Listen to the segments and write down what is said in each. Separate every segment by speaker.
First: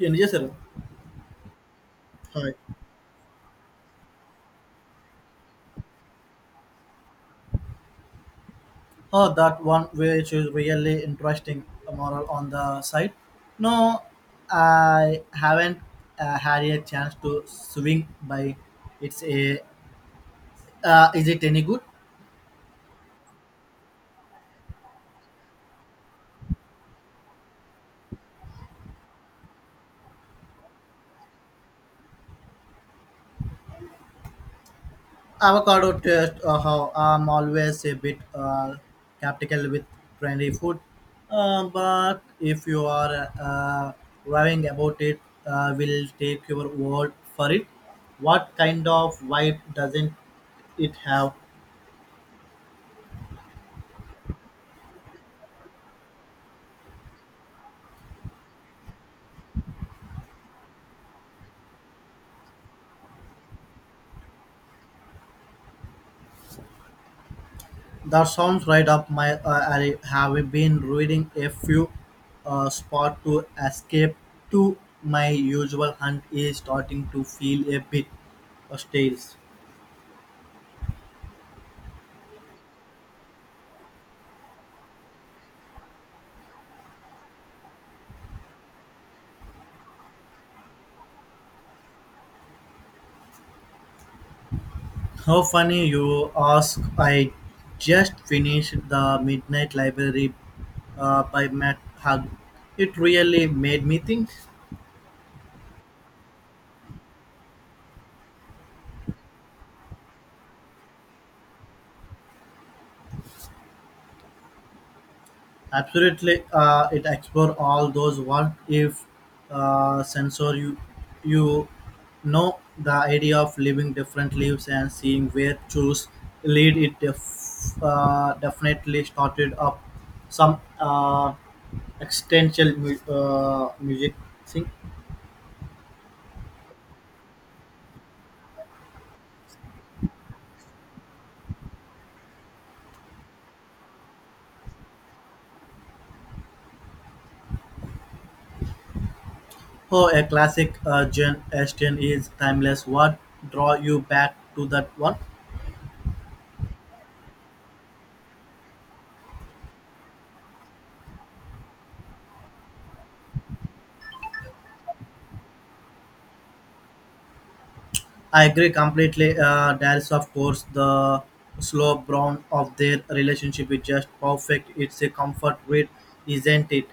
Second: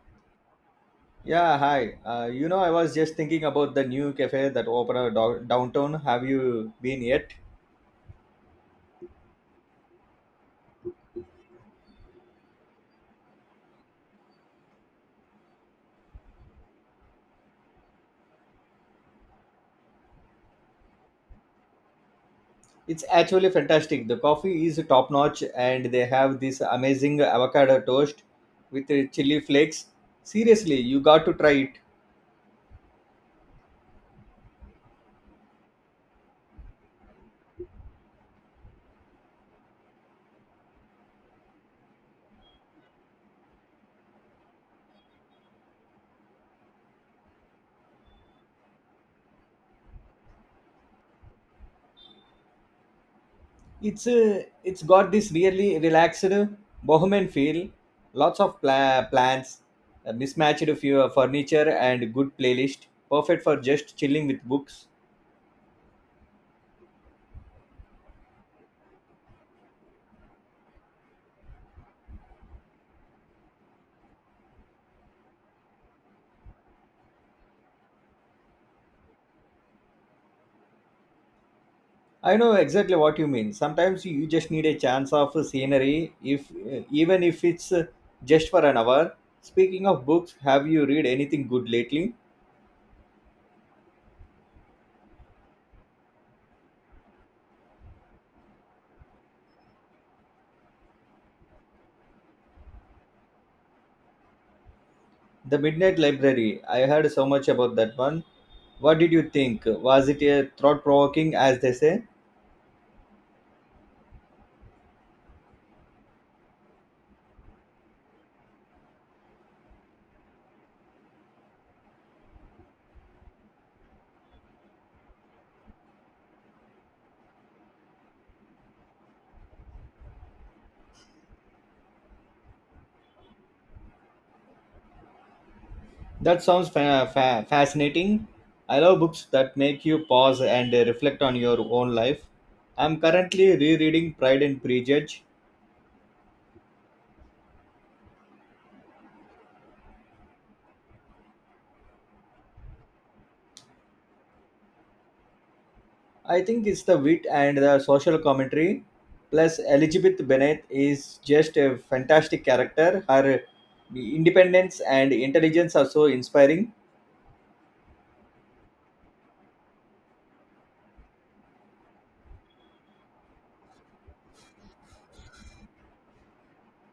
Speaker 1: And yes, sir.
Speaker 2: Yeah, hi.
Speaker 1: Hi.
Speaker 2: I was just thinking about the new cafe that opened downtown. Have you been yet?
Speaker 1: Oh, that one which is really interesting a model on the side. No, I haven't had a chance to swing by. It's a is it any good?
Speaker 2: It's actually fantastic. The coffee is top notch, and they have this amazing avocado toast with chili flakes. Seriously, you got to try it.
Speaker 1: Avocado toast. How I'm always a bit skeptical with trendy food, but if you are raving about it, will take your word for it. What kind of vibe doesn't it have?
Speaker 2: It's got this really relaxed bohemian feel. Lots of plants, mismatched few furniture, and good playlist. Perfect for just chilling with books.
Speaker 1: That sounds right up my alley. Have been reading a few spot to escape to? My usual hunt is starting to feel a bit stale.
Speaker 2: I know exactly what you mean. Sometimes you just need a chance of scenery, if even if it's just for an hour. Speaking of books, have you read anything good lately?
Speaker 1: How funny you ask! I just finished the Midnight Library by Matt Hug. It really made me think.
Speaker 2: The Midnight Library. I heard so much about that one. What did you think? Was it a thought-provoking, as they say?
Speaker 1: Absolutely, it explore all those what if sensor you know the idea of living different lives and seeing where choose lead it definitely started up some existential music thing.
Speaker 2: That sounds fascinating. I love books that make you pause and reflect on your own life. I'm currently rereading Pride and Prejudice.
Speaker 1: Oh, a classic Gen Ashton is timeless. What draw you back to that one?
Speaker 2: I think it's the wit and the social commentary. Plus, Elizabeth Bennet is just a fantastic character. Her independence and intelligence are so inspiring.
Speaker 1: I agree completely. There is, of course, the slow brown of their relationship is just perfect. It's a comfort read, isn't it?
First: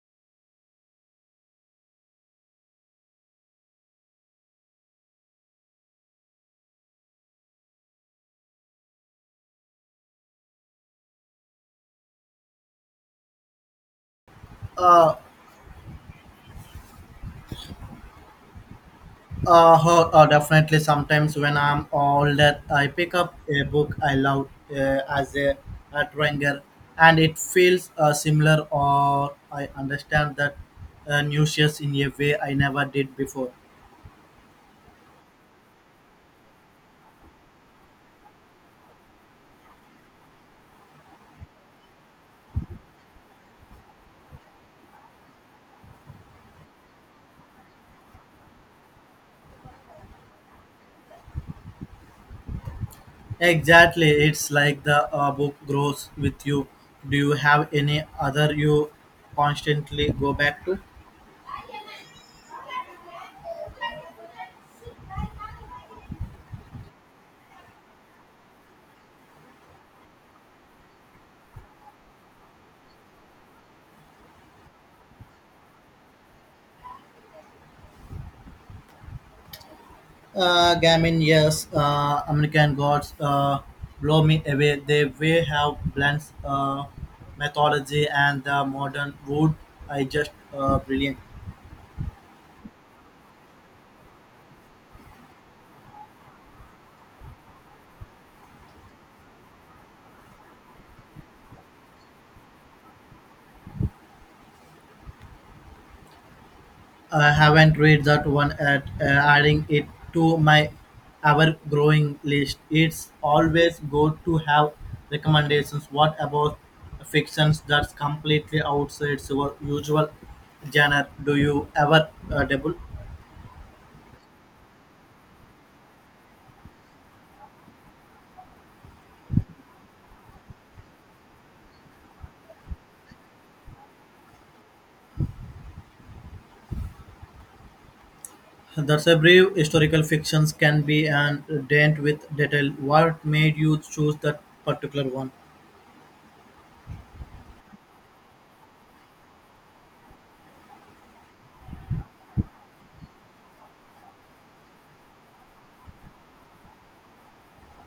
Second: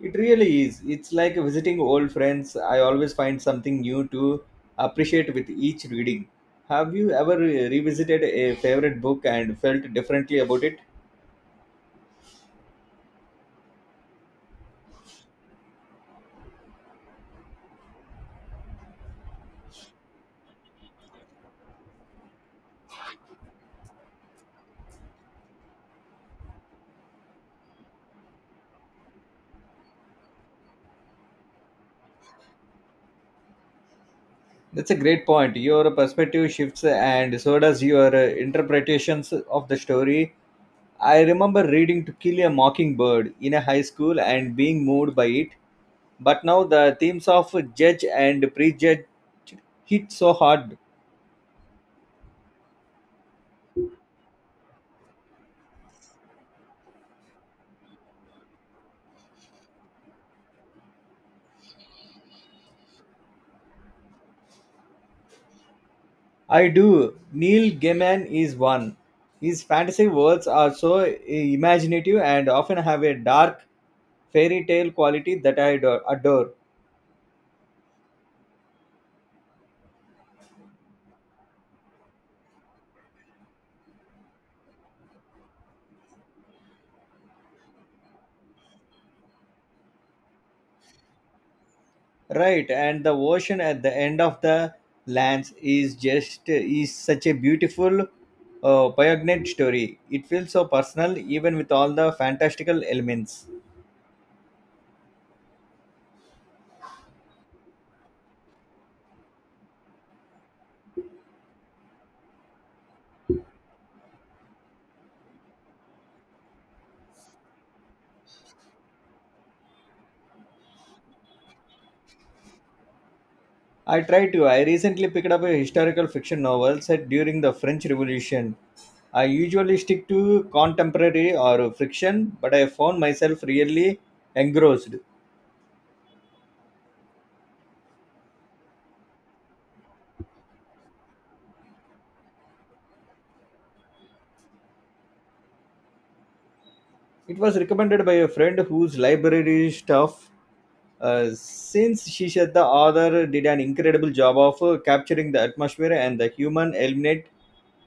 Speaker 2: It really is. It's like visiting old friends. I always find something new to appreciate with each reading. Have you ever revisited a favorite book and felt differently about it?
Speaker 1: Uh, Definitely. Sometimes when I'm older, I pick up a book I love as a tranger, and it feels similar, or I understand that nuisance in a way I never did before.
Speaker 2: That's a great point. Your perspective shifts, and so does your interpretations of the story. I remember reading To Kill a Mockingbird in a high school and being moved by it. But now the themes of judge and prejudge hit so hard.
Speaker 1: Exactly, it's like the book grows with you. Do you have any other you constantly go back to?
Speaker 2: I do. Neil Gaiman is one. His fantasy worlds are so imaginative and often have a dark fairy tale quality that I adore.
Speaker 1: Gamin, yes, American Gods blow me away. They way have blends mythology and the modern wood. I just brilliant.
Speaker 2: Right, and the ocean at the end of the lands is just is such a beautiful poignant story. It feels so personal, even with all the fantastical elements.
Speaker 1: I haven't read that one yet. Adding it to my ever-growing list. It's always good to have recommendations. What about fictions that's completely outside your usual genre? Do you ever dabble?
Speaker 2: I try to. I recently picked up a historical fiction novel set during the French Revolution. I usually stick to contemporary or fiction, but I found myself really engrossed.
Speaker 1: That's a brief historical fictions can be and dent with detail. What made you choose that particular one?
Speaker 2: It was recommended by a friend whose library staff, since she said the author did an incredible job of capturing the atmosphere and the human element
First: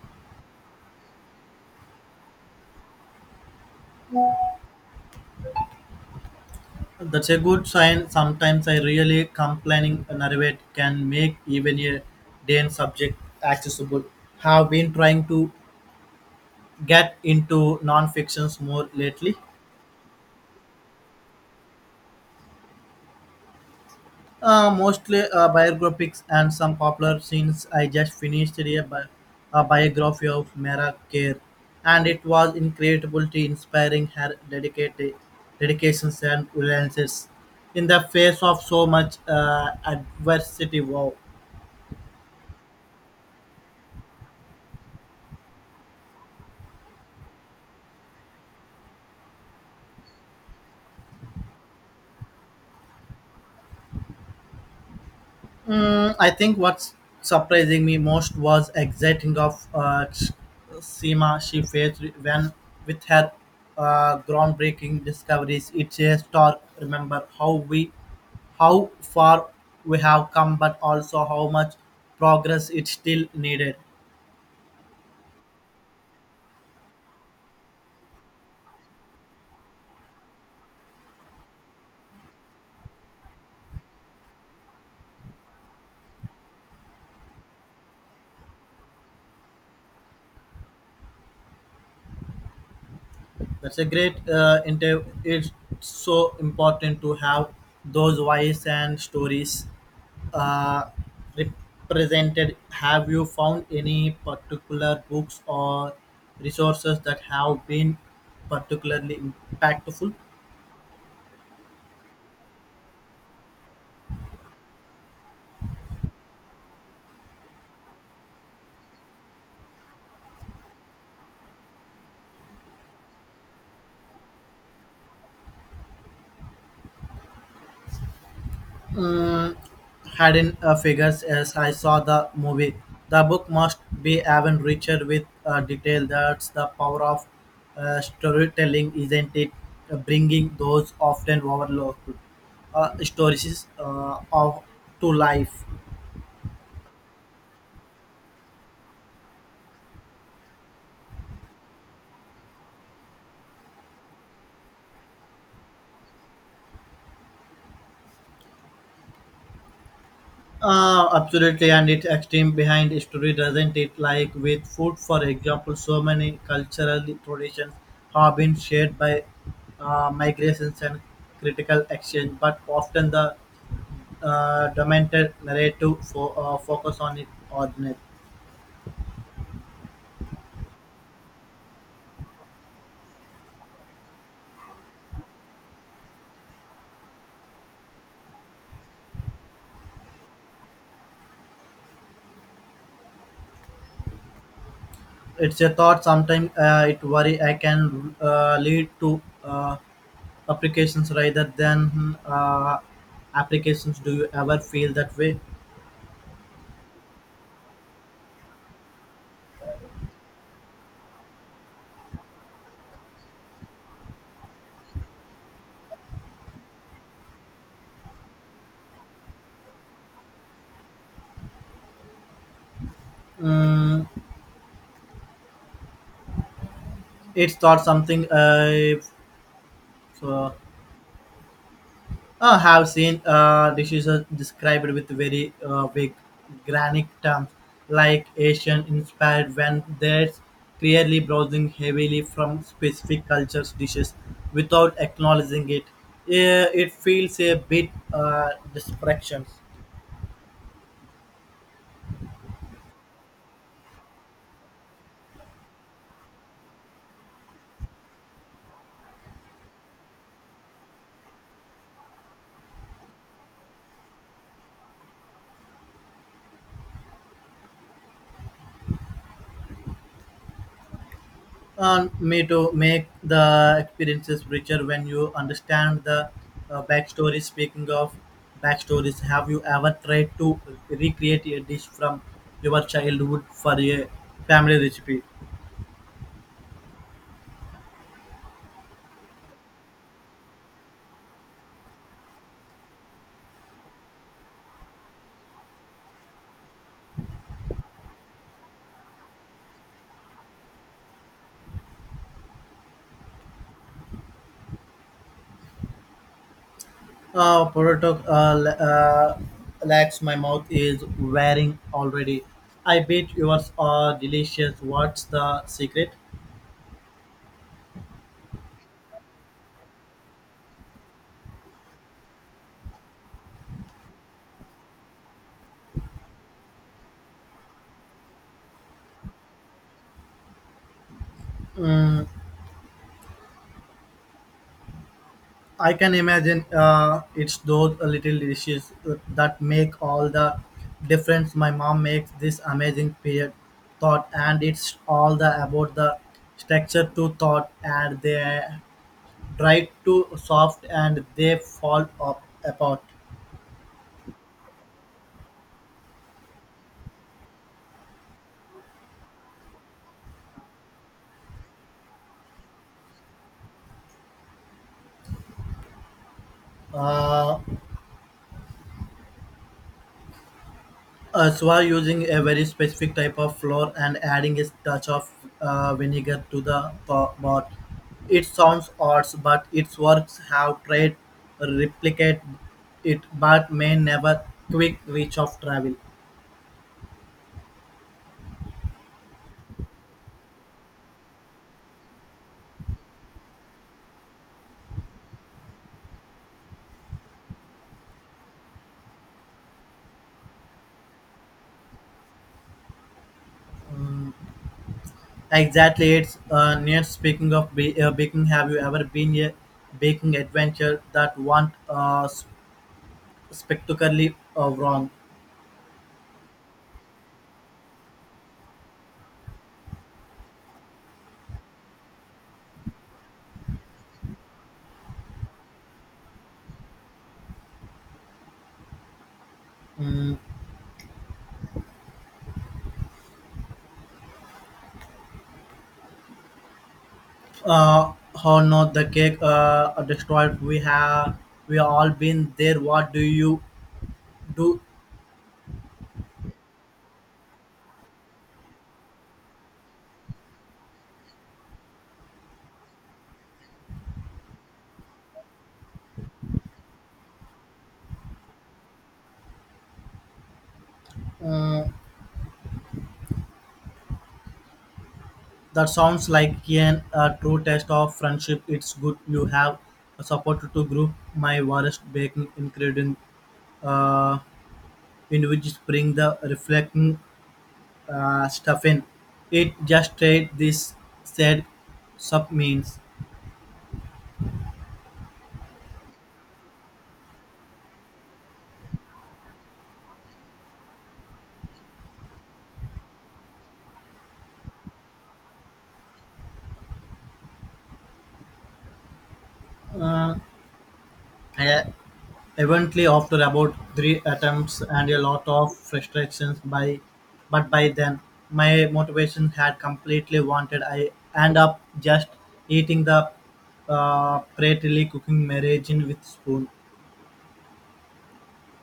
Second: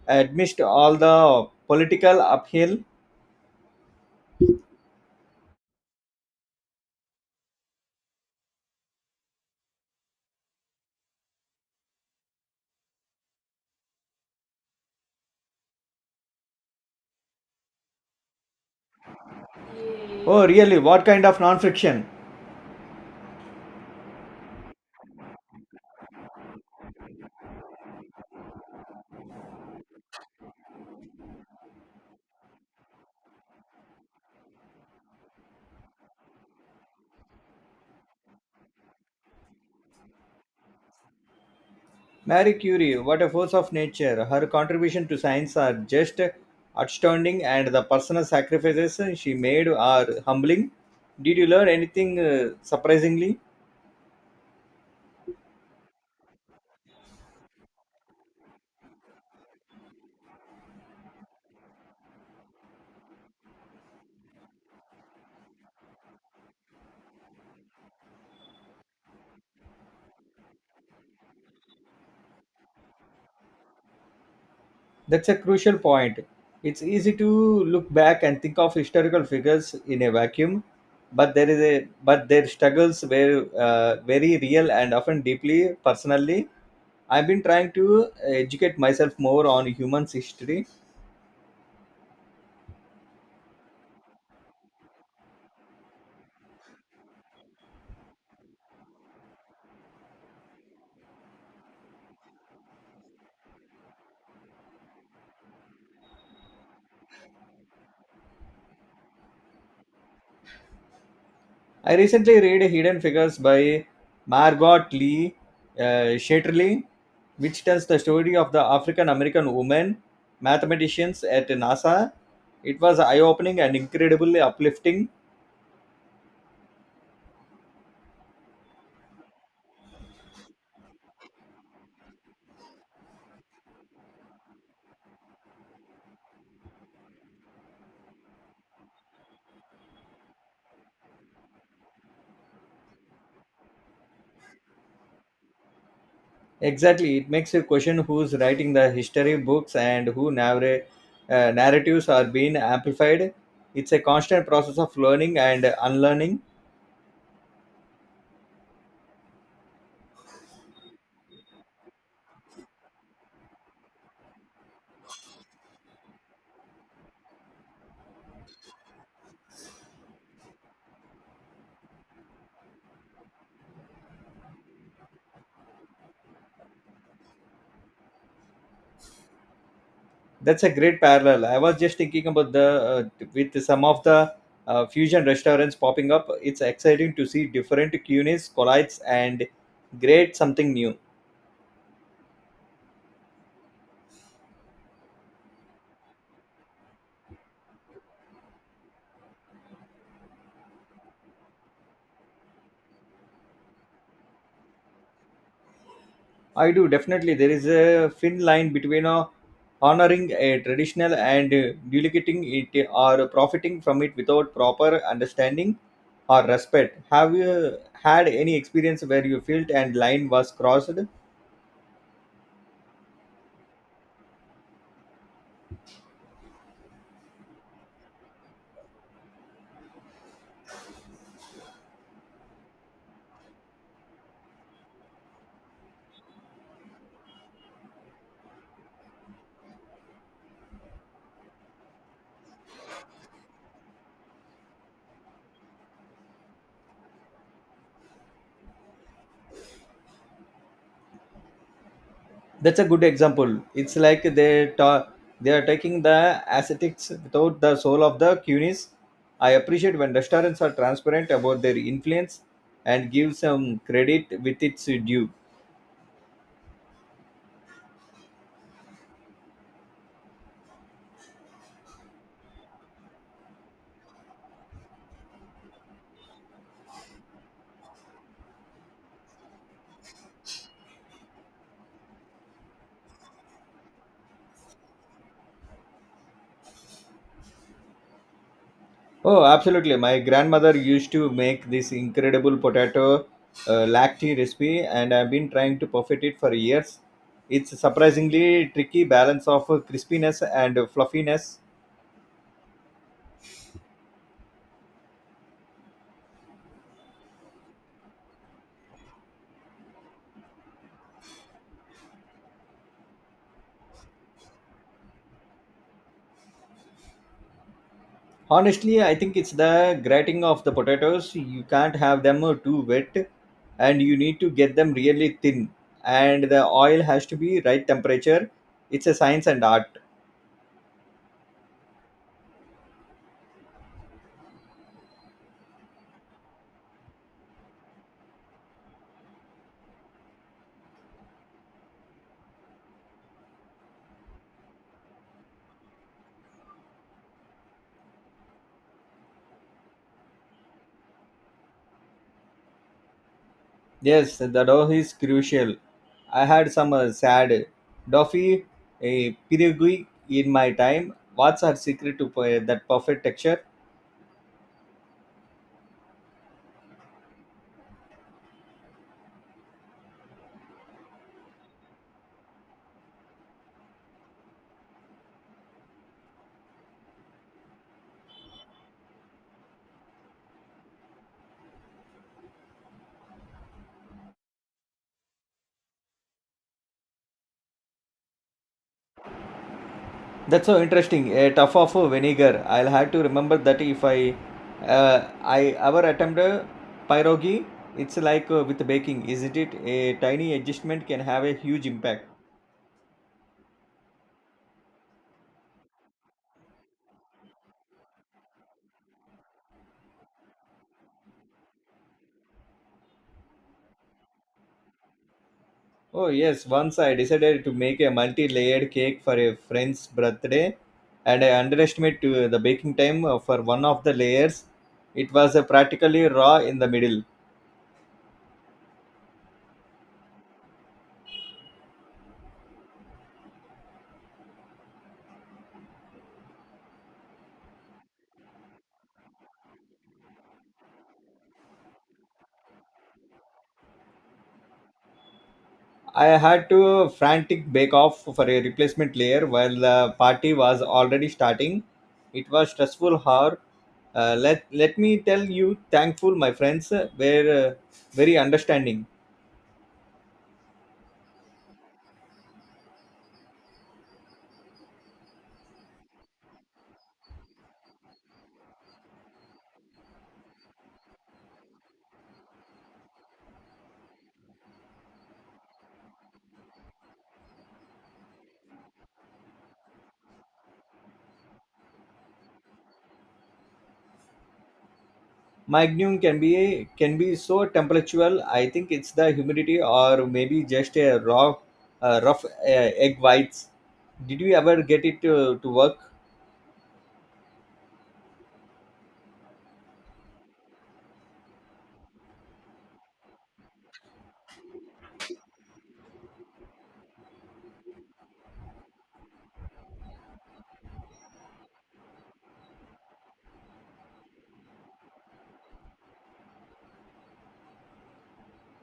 Speaker 2: amidst all the political uphill.
Speaker 1: That's a good sign. Sometimes I really complaining narrate can make even a Dane subject accessible. Have been trying to get into non-fictions more lately,
Speaker 2: Oh, really? What kind of non fiction?
Speaker 1: mostly biographies and some popular scenes. I just finished a biography of Mara Kerr, and it was incredible to inspiring. Her dedicated dedications and resilience in the face of so much adversity. Wow.
Speaker 2: Marie Curie, what a force of nature. Her contribution to science are just outstanding, and the personal sacrifices she made are humbling. Did you learn anything surprisingly?
Speaker 1: Mm, I think what's surprising me most was exciting of Seema she faced when with her groundbreaking discoveries. It's a stark remember how far we have come, but also how much progress it still needed.
Speaker 2: That's a crucial point. It's easy to look back and think of historical figures in a vacuum, but there is a but their struggles were very real and often deeply personally. I've been trying to educate myself more on human history.
Speaker 1: That's a great inter. It's so important to have those voice and stories uh, represented. Have you found any particular books or resources that have been particularly impactful?
Speaker 2: I recently read Hidden Figures by Margot Lee Shetterly, which tells the story of the African American woman mathematicians at NASA. It was eye-opening and incredibly uplifting.
Speaker 1: Mm, hadn't figures as I saw the movie. The book must be even richer with detail. That's the power of storytelling, isn't it? Bringing those often overlooked stories of to life.
Speaker 2: Exactly, it makes you question who's writing the history books and who narratives are being amplified. It's a constant process of learning and unlearning.
Speaker 1: Absolutely, and it's extreme behind history, doesn't it? Like with food, for example, so many cultural traditions have been shared by migrations and critical exchange, but often the dominant narrative focus on it or net.
Speaker 2: That's a great parallel. I was just thinking about the with some of the fusion restaurants popping up. It's exciting to see different cuisines collides and create something new.
Speaker 1: It's a thought. Sometimes it worry I can lead to applications rather than applications. Do you ever feel that way?
Speaker 2: I do definitely. There is a thin line between honoring a traditional and duplicating it or profiting from it without proper understanding or respect. Have you had any experience where you felt and line was crossed?
Speaker 1: Mm, it's thought something. So I have seen dishes are described with very vague granic terms like Asian inspired when there's clearly browsing heavily from specific cultures dishes without acknowledging it. Eh, it feels a bit distraction.
Speaker 2: That's a good example. It's like they are taking the ascetics without the soul of the cunis. I appreciate when restaurants are transparent about their influence and give some credit with its due.
Speaker 1: And may to make the experiences richer when you understand the backstory. Speaking of backstories, have you ever tried to recreate a dish from your childhood for a family recipe?
Speaker 2: Oh, absolutely. My grandmother used to make this incredible potato lacti recipe, and I've been trying to perfect it for years. It's a surprisingly tricky balance of crispiness and fluffiness.
Speaker 1: Uh, potato uh, l- uh, Legs, my mouth is wearing already. I bet yours are delicious. What's the secret?
Speaker 2: Honestly, I think it's the grating of the potatoes. You can't have them too wet, and you need to get them really thin. And the oil has to be right temperature. It's a science and art.
Speaker 1: Mm, I can imagine it's those little dishes that make all the difference. My mom makes this amazing period thought, and it's all the about the structure to thought, and they dry to soft, and they fall up apart.
Speaker 2: Yes, the dough is crucial. I had some sad Duffy a Pirigui in my time. What's her secret to that perfect texture?
Speaker 1: Uh, so using a very specific type of flour and adding a touch of vinegar to the pot. It sounds odd, but its works have tried replicate it, but may never quick reach of travel.
Speaker 2: That's so interesting. A tough of vinegar. I'll have to remember that if I I ever attempt a pierogi, it's like with baking, isn't it? A tiny adjustment can have a huge impact.
Speaker 1: Exactly, it's near. Speaking of baking, have you ever been a baking adventure that went spectacularly wrong?
Speaker 2: Oh, yes. Once I decided to make a multi layered cake for a friend's birthday, and I underestimated the baking time for one of the layers. It was practically raw in the middle.
Speaker 1: Hmm. uh how not the cake destroyed, we have we all been there, what do you do?
Speaker 2: I had to frantic bake off for a replacement layer while the party was already starting. It was stressful hour. Let me tell you, thankful my friends were very understanding.
Speaker 1: uh, that sounds like an a true test of friendship. It's good you have a support to group. My worst baking ingredient uh in which spring the reflecting stuff in it just trade this said sub means.
Speaker 2: Magnum can be so temperatural. I think it's the humidity or maybe just a raw, rough egg whites. Did you ever get it to work?
Speaker 1: uh, yeah. Eventually, after about 3 attempts and a lot of frustrations, by but by then my motivation had completely wanted. I end up just eating the prettily cooking margarine with spoon.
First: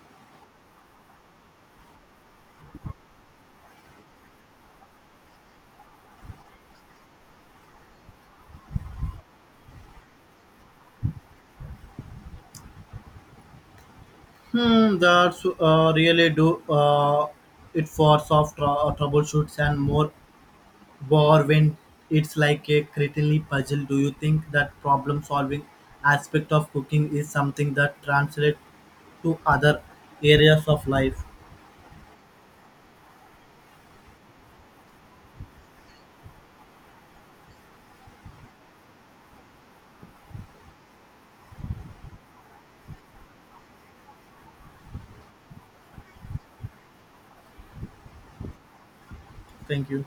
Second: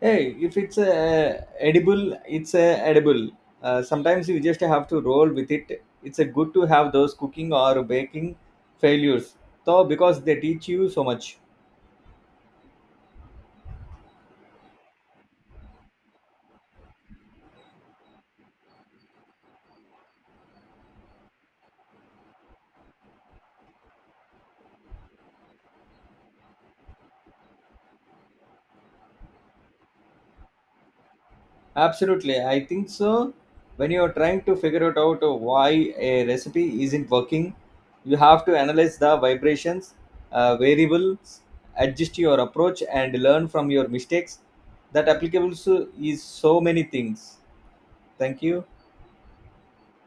Speaker 2: Hey, if it's edible, it's edible. Sometimes you just have to roll with it. It's a good to have those cooking or baking failures, though, because they teach you so much.
Speaker 1: Hmm, that's really do it for soft troubleshoots and more war when it's like a critically puzzle. Do you think that problem solving aspect of cooking is something that translates to other areas of life?
Speaker 2: Absolutely, I think so. When you're trying to figure it out why a recipe isn't working, you have to analyze the variables, adjust your approach, and learn from your mistakes. That applicable to is so many things. Thank you.
Speaker 1: Thank you.